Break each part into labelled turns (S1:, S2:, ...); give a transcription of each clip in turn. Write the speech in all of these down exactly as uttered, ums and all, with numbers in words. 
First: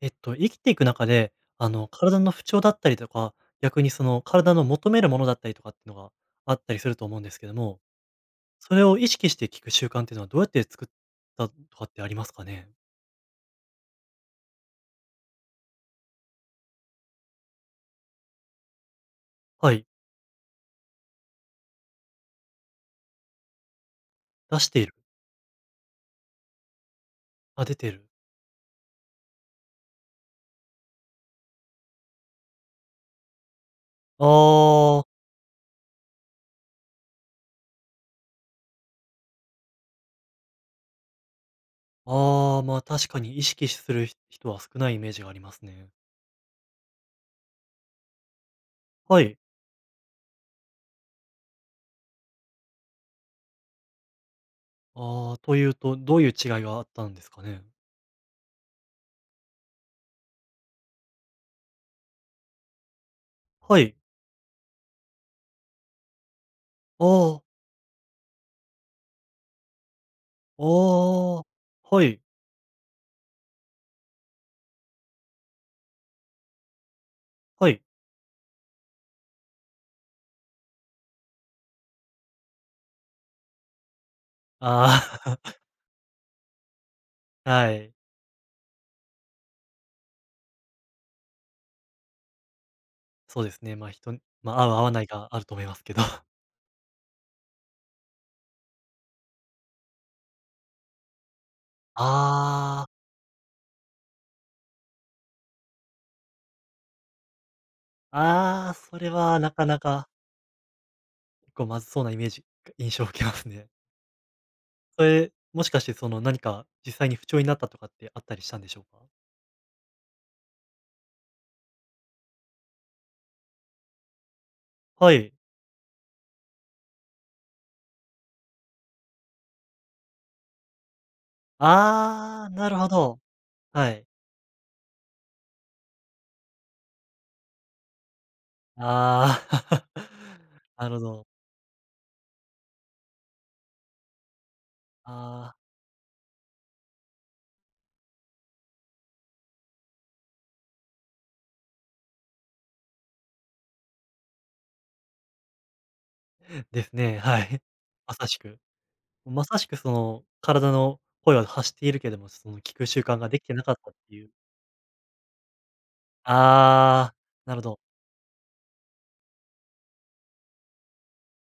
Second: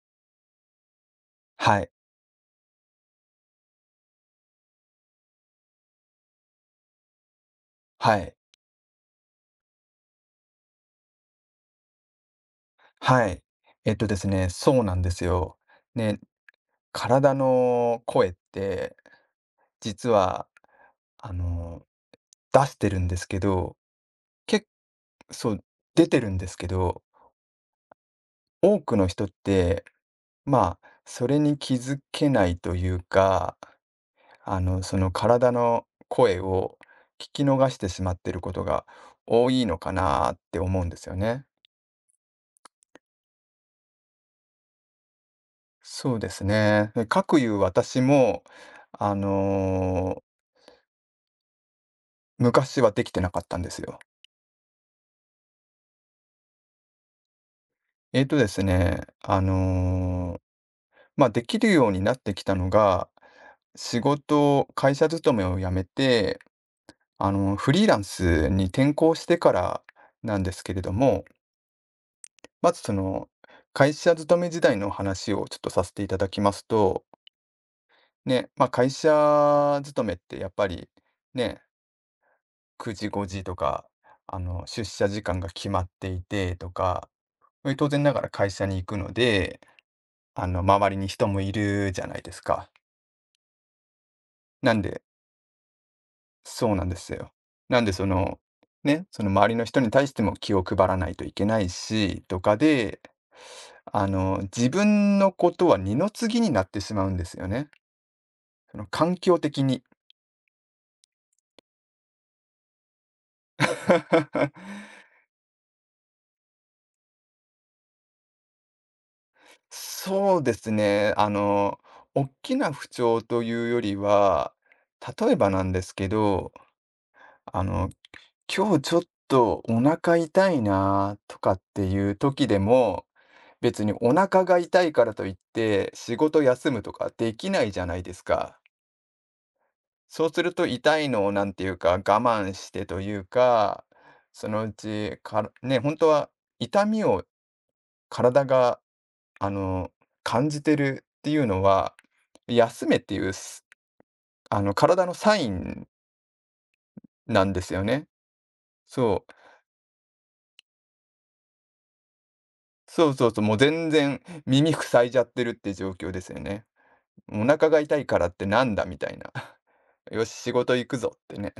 S1: えっと、生きていく中で、あ
S2: は
S1: の、
S2: い、
S1: 体の不調だったりとか、逆にその体の求めるものだったりとかっていうのがあったりすると思うんですけども、
S2: はい、
S1: それを意識して聞く習慣っていうのはどうやって作ったとかってありますかね？
S2: はい。えっとですね、そうなんですよ。ね、体の声って、
S1: はい、
S2: 実は、あの、出してるんですけど、
S1: 出
S2: け
S1: している。
S2: そう、出てるんですけど、
S1: あ、出てる。
S2: 多くの人って、まあ、それに気づけないというか、あの、そ
S1: ああ、
S2: の体の声を聞き逃してしまってることが多いのかなって思うんですよね。
S1: ああ、まあ、確かに意識するひ人は少ないイメージがありますね。
S2: そうですね。で、かくいう私も、あ
S1: はい。
S2: の昔はできてなかったんですよ。
S1: ああ、というと、どういう違いがあったんですかね？
S2: えっとですね、あの、ま、できるようになってきたのが、
S1: はい。
S2: 仕事会社勤めを辞めて、
S1: あ
S2: あ
S1: あ、
S2: の、フリーランスに転向してからなんです
S1: あ
S2: けれども、
S1: あ、はい、
S2: まずその、会社勤め時代の話をちょっとさせていただきますと、
S1: はい。
S2: ね、ま、会社勤めってやっぱり、ね、くじ、ごじとか、あの、出社時間が
S1: あ
S2: 決まっていてとか、
S1: あ、は
S2: 当
S1: い。
S2: 然ながら会社に行くのであの、周りに人もいるじゃないですか。
S1: そうですね、まあ、人にま、合う
S2: なん
S1: 合わ
S2: で
S1: ないがあると思いますけど。
S2: そうなんですよ。なんでその、ね、その周りの人に対しても気を配らないといけないし、とか
S1: ああ、
S2: で、あの、自分のことは二の次になってしまうんですよね。
S1: ああ、
S2: その
S1: それ
S2: 環境
S1: はな
S2: 的
S1: かな
S2: に。
S1: か、結構まずそうなイメージ印象を受けますね。それ、もしかしてその何か実際に不調になったとかってあったりしたんでしょうか？
S2: そうですね。あの、大きな不調というよりは、
S1: は
S2: 例
S1: い。
S2: えばなんですけど、あの、今日ちょっとお腹痛いなとかっていう
S1: あ
S2: 時
S1: あ、
S2: で
S1: なるほ
S2: も
S1: ど。
S2: 別
S1: は
S2: に
S1: い。
S2: お腹が痛いからといって、仕事休むとかできないじゃないですか。
S1: ああ、
S2: そうすると
S1: なる
S2: 痛
S1: ほ
S2: いの
S1: ど。
S2: をなんていうか、我慢してというか、そのうち、から
S1: ああ、
S2: ね、本当は痛みを体が、あの、感じてるっていうのは、休めっていう、すあの、体のサイン
S1: ですね、は
S2: な
S1: い。
S2: んで すよね。
S1: まさしく。
S2: そう。
S1: まさしくその体の声は発しているけれども、その聞く習
S2: そう
S1: 慣
S2: そ
S1: が
S2: う
S1: で
S2: そう、
S1: きて
S2: もう
S1: なかっ
S2: 全
S1: たって
S2: 然
S1: いう。
S2: 耳塞いじゃってるって状況ですよね。
S1: ああ、
S2: お
S1: なるほ
S2: 腹が
S1: ど。
S2: 痛いからってなんだみたいな。よし、仕事行くぞってね。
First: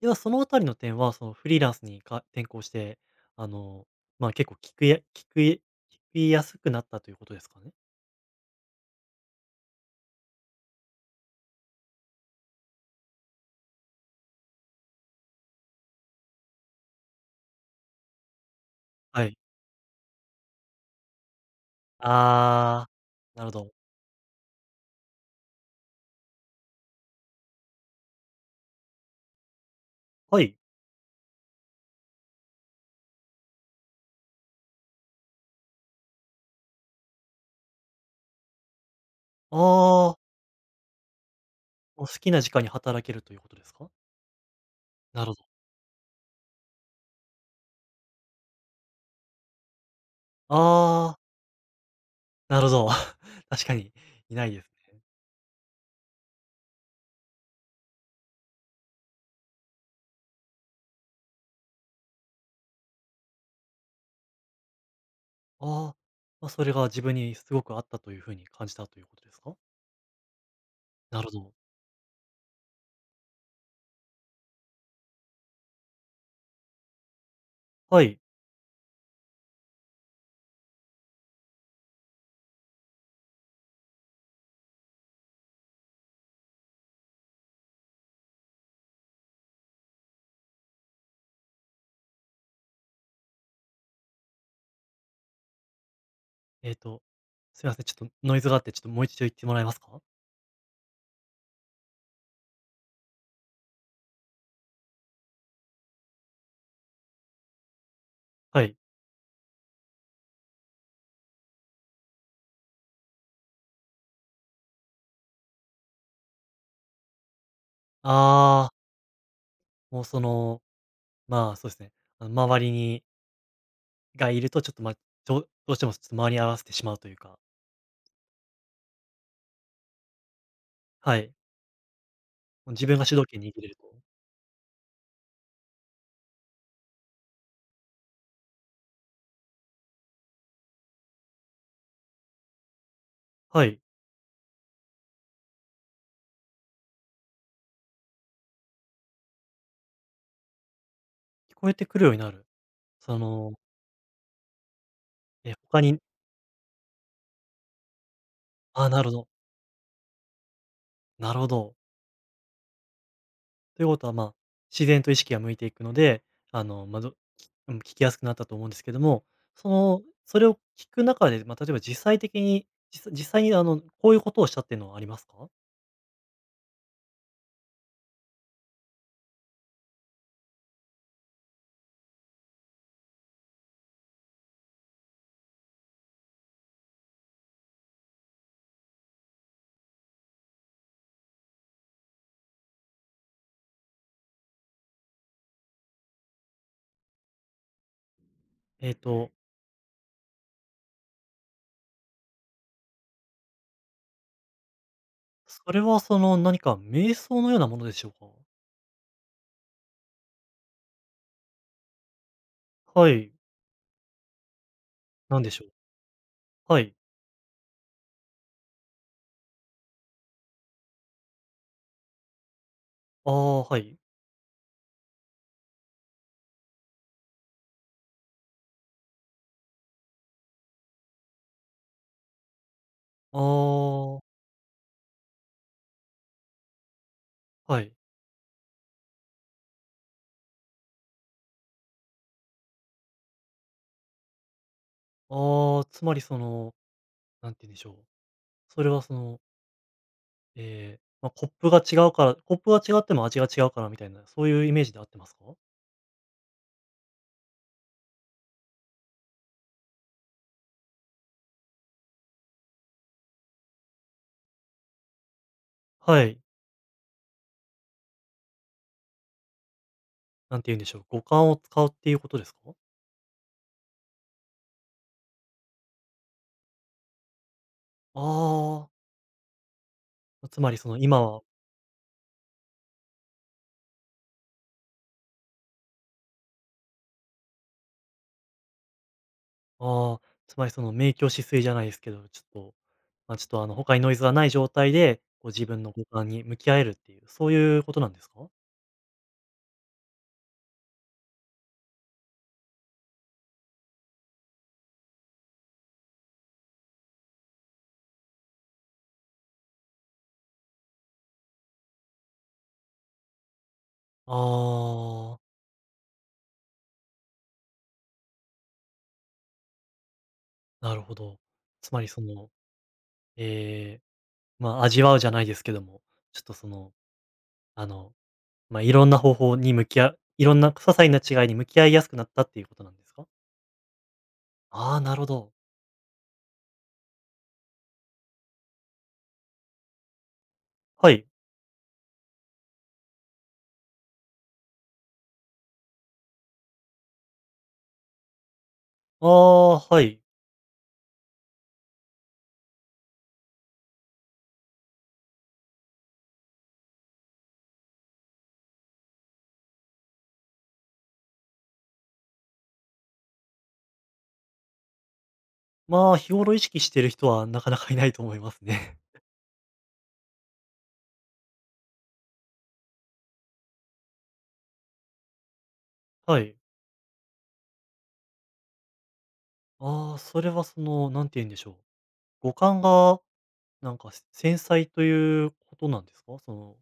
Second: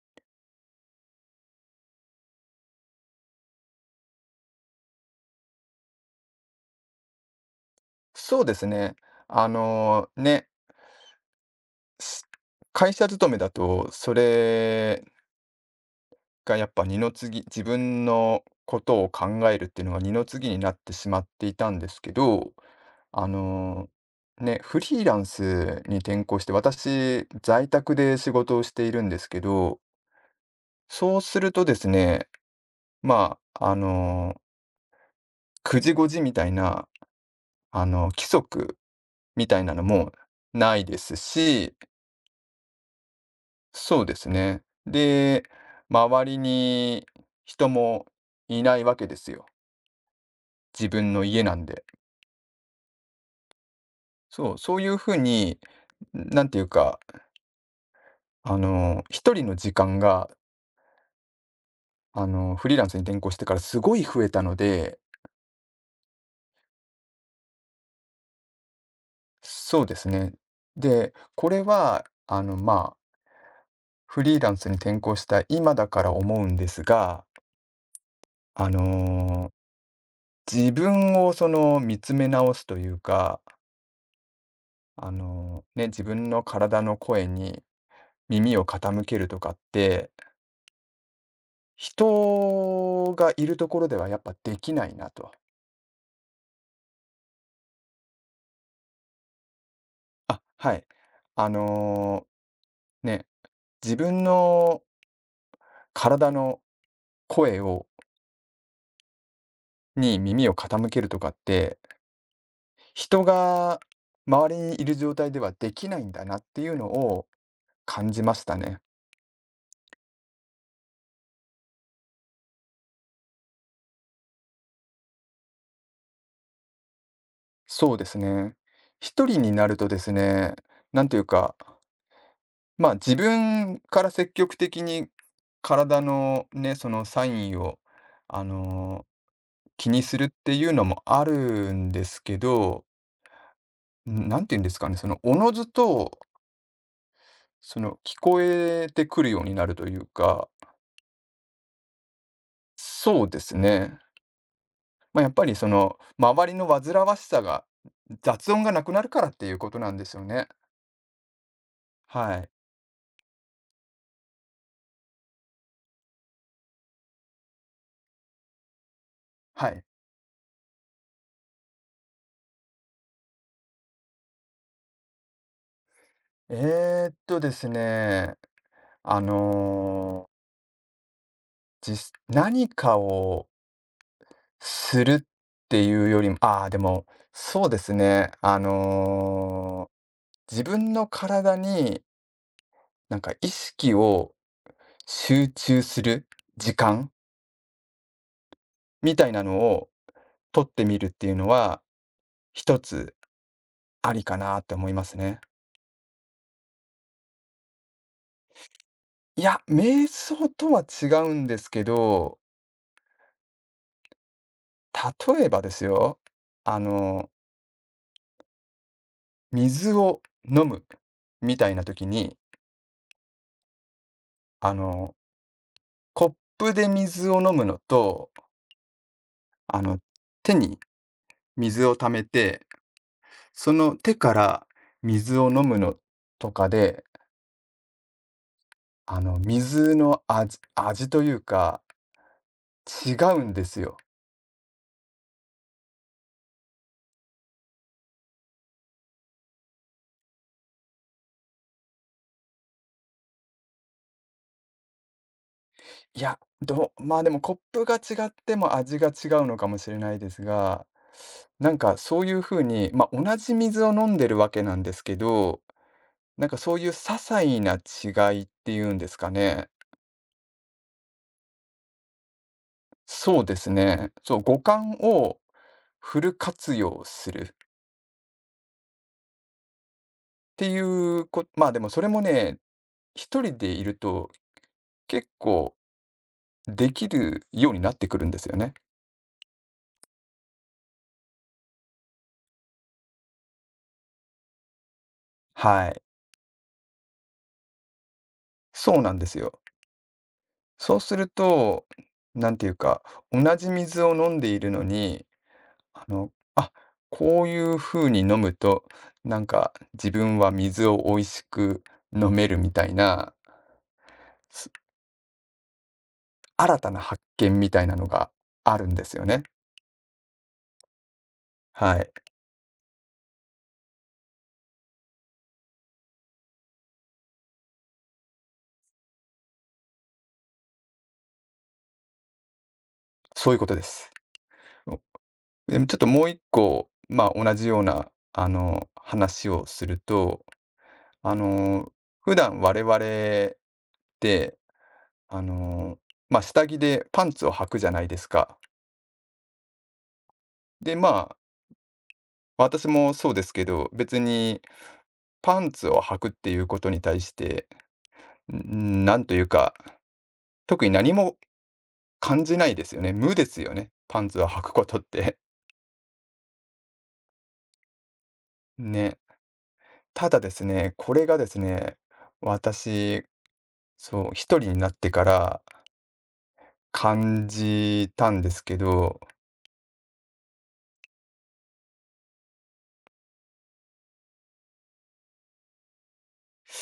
S1: では、そのあたりの点は、そのフリーランスにか転向して、あの、まあ、結構聞くや聞くや聞きやすくなったということですかね？
S2: そうですね。あの、ね、す会社勤めだと、それがやっぱ二の次、自分のことを
S1: は
S2: 考
S1: い。
S2: えるっていうのが二の次になってしまっていたんですけど、
S1: ああ、
S2: あ
S1: なるほど。
S2: の、ね、フリーランスに転向して、私、在宅で仕事をしているんですけど、
S1: はい。
S2: そうするとですね、まあ、あの、くじごじみたいな、あの、規則み
S1: あ
S2: たいなのも
S1: あ、
S2: ないですし、
S1: お好きな時間に働けるということですか？
S2: そうですね。
S1: なるほ
S2: で、
S1: ど。
S2: 周りに人もいないわけですよ。自分
S1: ああ、
S2: の家なんで。
S1: なるほど。確かにいない
S2: そう、
S1: です
S2: そういう
S1: ね。
S2: ふうに、なんていうか、あの、一人の時間が、あの、フリーランスに転向してからすごい増えたので、
S1: ああ、まあ、それが自分にすごく合ったという風に感じたということですか？
S2: そうですね。で、
S1: なるほ
S2: こ
S1: ど。
S2: れは、あの、まあ、フリーランスに転向した今だから思うんですが、
S1: はい。
S2: あの、自分をその見つめ直すというか、あの、ね、自分の体の声に耳を傾けるとかって、人がいるところではやっぱできないなと。
S1: えっと、すいません、ちょっとノイズがあって、ちょっともう一度言ってもらえますか？
S2: あ、はい。あの、ね、自分の体の声を
S1: はい。
S2: に耳を傾けるとかって、人が周りにいる状態ではできないんだなっていうのを感じました
S1: ああ、
S2: ね。
S1: もうそのまあ、そうですね。あの、周りにがいると、ちょっと、まあ、どうどうしても、ちょっと周りに合わせてしまうというか、
S2: そうですね。一人になるとですね、なんと
S1: は
S2: いう
S1: い。
S2: か
S1: 自
S2: まあ、
S1: 分が
S2: 自
S1: 主導権握れる
S2: 分
S1: と。
S2: から積極的に体のね、そのサインを、あの、気にするっていうのもあるんですけど、
S1: はい、
S2: んなんて言うんですかね、その、おのずと、その、聞こえてくるようになるというか、
S1: 聞こえてくるようになる。そ
S2: そうで
S1: の、
S2: すね。まあ、やっぱ
S1: え、
S2: りそ
S1: 他
S2: の、
S1: に。
S2: 周りの煩わしさが、雑音がな
S1: ああ、
S2: くな
S1: な
S2: る
S1: るほ
S2: から
S1: ど、
S2: っていうことなんですよね。
S1: なるほど。
S2: はい。
S1: ということは、まあ、自然と意識が向いていくので、あの、まあ、どきうん、聞きやすくなったと思うんですけども、
S2: は
S1: そ
S2: い。
S1: の、それを聞く中で、まあ、例えば実際的に、実実際に、あの、こういうことをしたっていうのはありますか？
S2: えーっとですね、あの、じ何かをするっていうよりも、ああ、でも、そうですね。あのー自分の体になんか意識を集中する時間
S1: えっ
S2: みた
S1: と、
S2: いなのを取ってみるっていうのは、一つありかなって思いますね。
S1: それは、その、何か瞑想のようなものでしょうか？
S2: いや、瞑想とは違うんですけど、
S1: はい。なん
S2: 例え
S1: でし
S2: ば
S1: ょ
S2: で
S1: う。
S2: すよ、あ
S1: はい。
S2: の、水を飲むみたいな時に、
S1: ああ、はい。
S2: あの、コップで水を飲むのと、あの、手に水を溜めて、
S1: あ
S2: その手
S1: あ、
S2: から水を飲むのとかで、
S1: はい。
S2: あの、水の味味というか、違うんですよ。
S1: ああ、つまりその、なんて言うんでしょう。それはその、ええ、まあ、コップが違うから、コップが違っても味が違うからみたいな、そういうイメージで合ってますか？
S2: いや、どうまあ、でもコップが違っても味が違うのかもしれないですが、なんかそういう風に、ま、同じ水を飲んでるわけなんですけど、
S1: はい。
S2: なんかそういう些細な違いっていうんですかね。
S1: なんて言うんでしょう、五感を使うっていうことですか？
S2: そうですね。そう、五感をフル活用するっ
S1: ああ、つ
S2: て
S1: ま
S2: い
S1: りその今
S2: う
S1: は。
S2: こまあ、でもそれもね一人でいると、結構できるようになってくるんですよね。
S1: ああ、つまりその明鏡止水じゃないですけど、ちょっと、まあ、ちょっとあの他にノイズがない状態で、こう自分
S2: は
S1: の
S2: い。
S1: 五感に向き合えるっていう、そういうことなんですか？
S2: そうなんですよ。そうすると、なんていうか、同じ水を飲んでいるのに、あの、あ、こういう風に飲むと、なんか自分は水を美味しく飲めるみたいな、
S1: あ
S2: す
S1: あー。
S2: 新たな発見みたいなのがあるんですよね。
S1: なるほど。つ
S2: は
S1: まり
S2: い。
S1: その、ええ、ま、味わうじゃないですけども、ちょっとその、あの、ま、いろんな方法に向きあいろんな些細な違いに向き合いやすくなったっていうことなんですか？
S2: そういうことです。
S1: ああ
S2: お
S1: ー、なるほど。
S2: でもちょっともう一個、まあ、同じような、あの、話をすると
S1: はい。
S2: あの、普段我々って、あの、ま、下着でパンツを履くじゃないですか。
S1: ああ、はい。
S2: で、まあ、私もそうですけど、別にパンツを履くっていうことに対して、ん、なんというか、特に何も感じないですよね。無ですよね、パンツを履くことって。
S1: まあ、日頃意識している人は なかなかいないと思います ね。
S2: ね。ただですね、これがですね、私、そう、一人になってから
S1: はい。
S2: 感じたんですけど
S1: ああ、それはその、なんて言うんでしょう、五感がなんか、繊細ということなんですか？その。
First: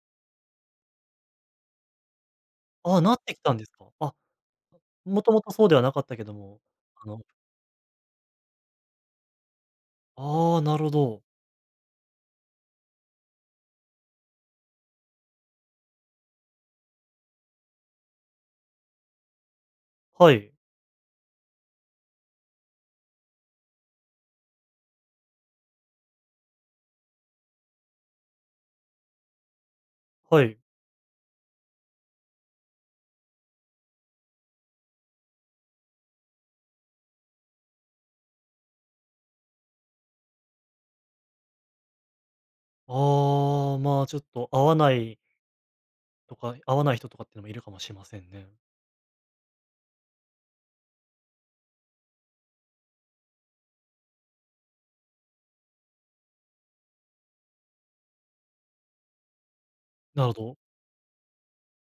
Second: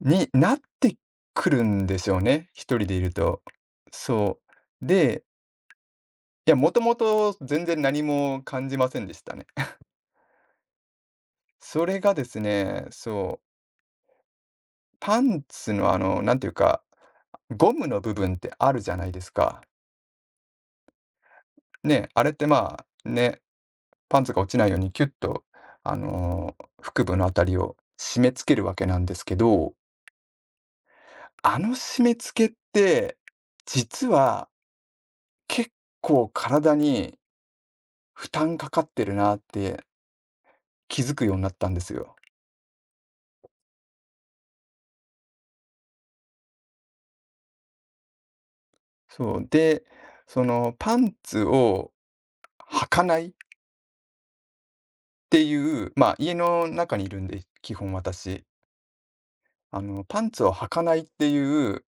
S2: になってくるんですよね、一人で
S1: あ
S2: い
S1: あ、
S2: る
S1: なってき
S2: と。
S1: たんですか？あ、
S2: そう。
S1: も
S2: で、
S1: ともとそうではなかったけど
S2: いや、
S1: も、
S2: もとも
S1: あの。
S2: と全然何も感じませんでしたね。
S1: ああ、なるほど。
S2: それがですね、そう、パンツのあの、なんていうか、ゴムの部分ってあるじゃないですか。
S1: はい、
S2: ね、あれってまあ、ね、パンツが落ちないようにキュッと、あの、腹部のあたりを締め付けるわけなんですけど、
S1: はい。
S2: あの締め付けって、実は結構体に負担かかってるなって気づくようになったんですよ。
S1: ああ、まあ、ちょっと合わないとか合わない人とかっていうのもいるかもしれませんね。
S2: そう、で、そのパンツを履かないっていう、まあ、家の中にいるんで、基本私。あの、パ
S1: な
S2: ン
S1: るほ
S2: ツを
S1: ど。
S2: 履かないっていう、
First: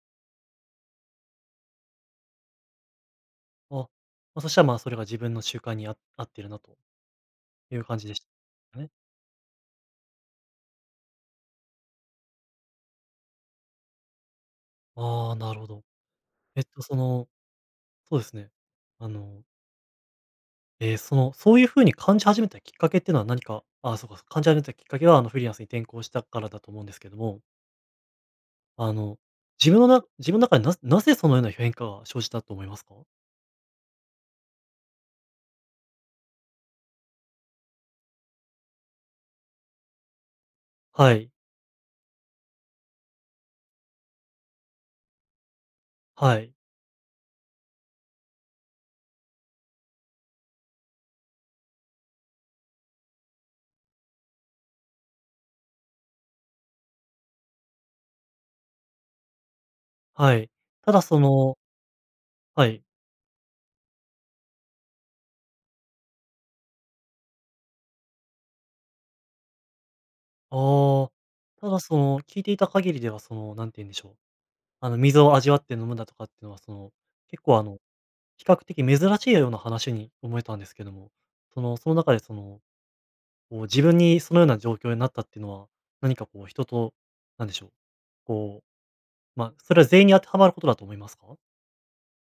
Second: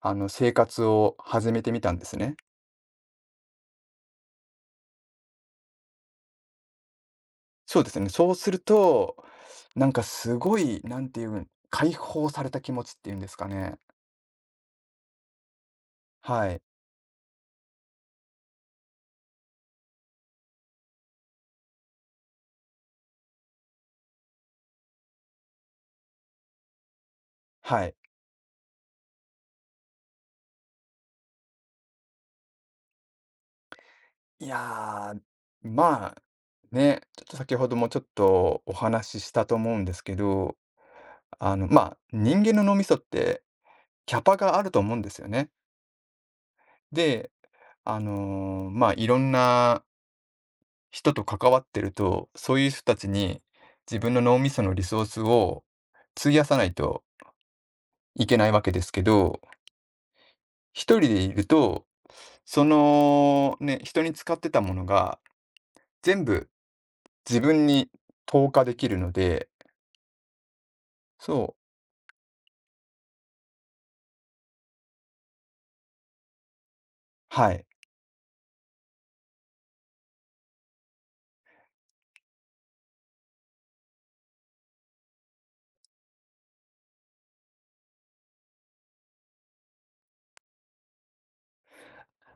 S2: あの、生活を始めてみたんですね。
S1: あ、まあ、そしたら、まあ、それが自分の習慣にあ合ってるなとい
S2: そう
S1: う
S2: で
S1: 感
S2: す
S1: じ
S2: ね。
S1: でし
S2: そうする
S1: たね。
S2: と、なんかすごい、なんていうん、解放された気持ちっていうんですかね。
S1: ああ、なるほど。
S2: は
S1: え
S2: い。
S1: っと、その、そうですね。あの、えーその、そういう風に感じ始めたきっかけっていうのは何かあそうか、感じ始めたきっかけは、あの、フリーランスに転向したからだと思うんですけども、
S2: はい。
S1: あの、自分のな自分の中でななぜそのような変化が生じたと思いますか？
S2: いやー、まあ、ね、ちょっと先ほどもちょっとお話ししたと思うんですけど、
S1: はい、
S2: あの、まあ、人間の脳みそってキャパがあると思うんですよね。
S1: はい。
S2: で、あの、まあ、いろんな人と関わってると、そういう人たちに自分の脳みそのリソースを費やさないといけないわけですけど、
S1: はい。
S2: 一
S1: た
S2: 人
S1: だそ
S2: でいる
S1: の。
S2: と、そ
S1: はい。
S2: のね、人に使ってたものが全部自分に投下できるので
S1: ああ。
S2: そう、
S1: ただその、聞いていた限りではその、なんて言うんでしょう、あの、水を味わって飲むだとかっていうのは、その、結
S2: は
S1: 構あ
S2: い。
S1: の、比較的珍しいような話に思えたんですけども、その、その中でその、こう自分にそのような状況になったっていうのは、何かこう人と、なんでしょう、こう、まあ、それは全員に当てはまることだと思いますか？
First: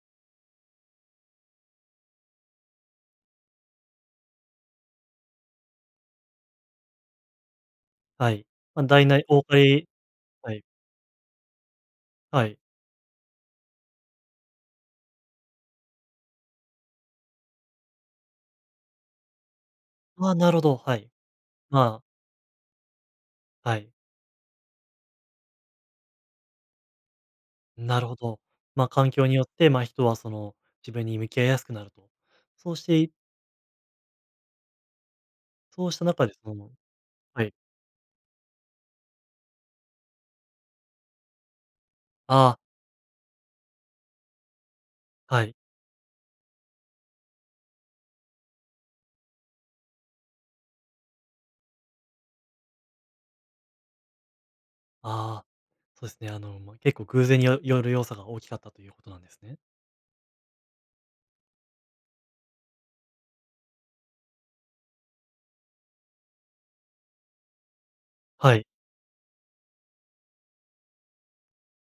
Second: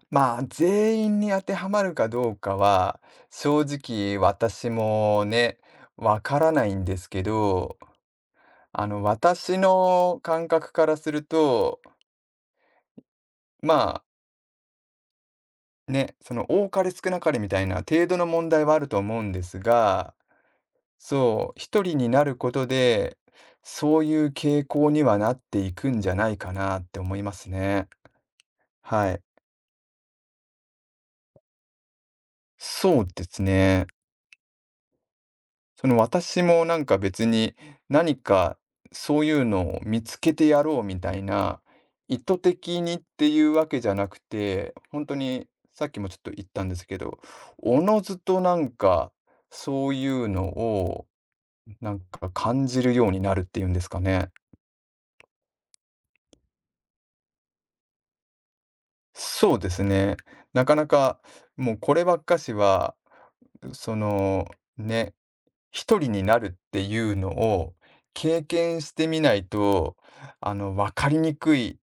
S2: まあ、全員に当てはまるかどうかは、正直私もね、わからないんですけど、
S1: はい。ま、あ
S2: あの、
S1: 大なり多か
S2: 私
S1: り。
S2: の感
S1: はい、
S2: 覚からすると、
S1: はい。
S2: まあ、ね、その多かれ少なかれみたいな程度の問題はあると思うんですが、
S1: ああ、なるほど、はい。
S2: そう、一人
S1: まあ、
S2: になることで、
S1: はい。
S2: そういう傾向にはなっていくんじゃないかなって思いますね。
S1: なるほど。まあ、環
S2: はい。
S1: 境によって、まあ、人はその、自分に向き合いやすくなると。そうして
S2: そう
S1: い
S2: ですね。
S1: そ
S2: そ
S1: う
S2: の、
S1: した中で
S2: 私
S1: そ
S2: も
S1: の。
S2: なんか別
S1: はい。
S2: に、何かそういうのを見つけてやろうみたいな、意図
S1: ああ、
S2: 的にっていうわけじゃなくて、本当
S1: は
S2: に
S1: い。
S2: さっきもちょっと言ったんですけど、おのずとなんか、そういうのをなんか感じるようになるっていうんですかね。
S1: ああ、そうですね。あの、まあ、結構偶然によよる要素が大きかったということなんです
S2: そ
S1: ね。
S2: うですね。なかなか、もうこればっかしは、その、ね、一人になるっていうのを経
S1: はい。
S2: 験してみないと、あの、分かりにくい、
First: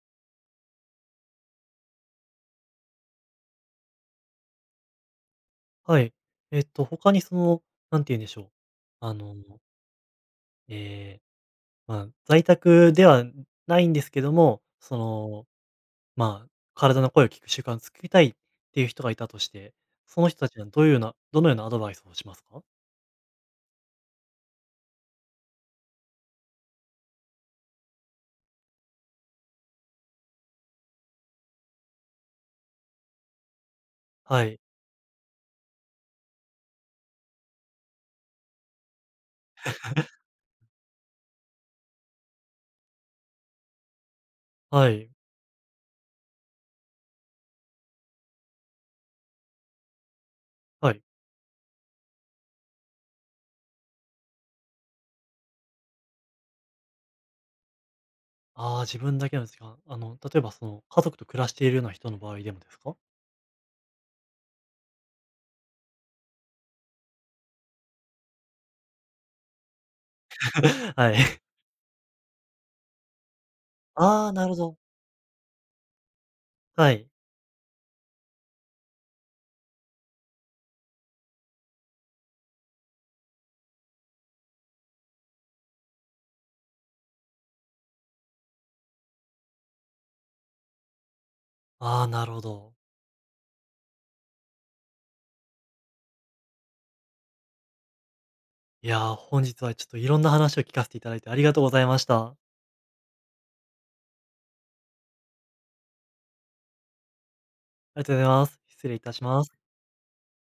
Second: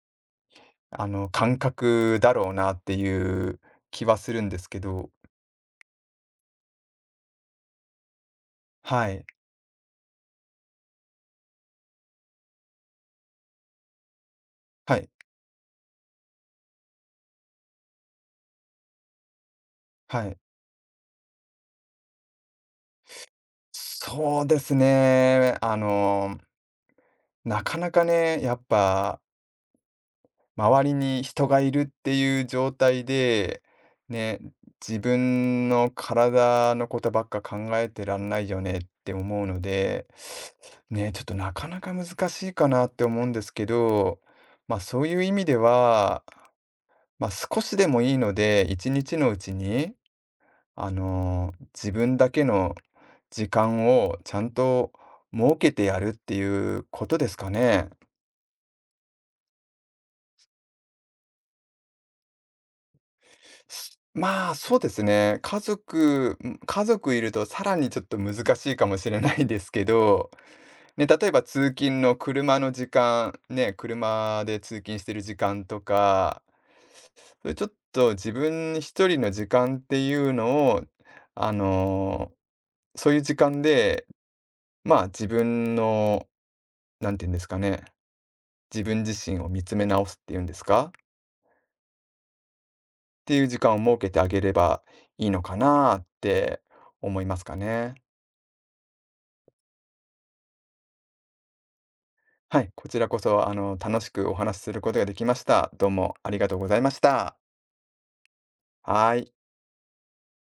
S2: あの、感覚だろうなっていう気はするんですけど。
S1: はい。えっと、他にその、なんて言うんでしょう。
S2: は
S1: あ
S2: い。
S1: の、ええ、まあ、在宅ではないんですけども、
S2: は
S1: そ
S2: い。
S1: の、まあ、体の声を聞く習慣を作りたいっていう人がいたとして、そ
S2: は
S1: の
S2: い。
S1: 人たちにはどういうようなどのようなアドバイスをしますか？
S2: そうですね。あの、なかなかね、やっぱ周りに人がいるっていう状態で、ね、
S1: はい。
S2: 自分の体のことばっか考えてらんないよねって思うので、ね、ちょっとなかなか難しいかなって思うんですけど、まあ、
S1: は
S2: そう
S1: い。
S2: いう意味では、まあ、少しでもいいので、一日のうちに、あ
S1: はい。
S2: の、自分だけの時間をちゃんと設けてやるっていうことですかね。
S1: ああ、自分だけなんですが、あの、例えばその、家族と暮らしているような人の場合でもですか？
S2: まあ、そうですね。家族ん、家族いるとさらにちょっと難しいかもしれないですけど、ね、
S1: はい。
S2: 例えば 通勤の車の時間、ね、
S1: ああ、
S2: 車
S1: なるほ
S2: で
S1: ど。
S2: 通勤してる時間とか、
S1: はい。
S2: それちょっと自分一人の時間っていうのを、あの、そういう時間で、まあ、自分の、なんて言うんですかね、自分自身を見つめ直すっていうんですか？っ
S1: ああ、なるほど。
S2: ていう時間を設けてあげればいいのかなって思いますかね。
S1: いやー、本日はちょっといろんな話を聞かせていただいてありがとうございました。
S2: はい、こちらこそ、あの、楽しくお話しすることができました。どうもありがとうございました。
S1: ありがとうございます。失礼いた
S2: はー
S1: し
S2: い。
S1: ます。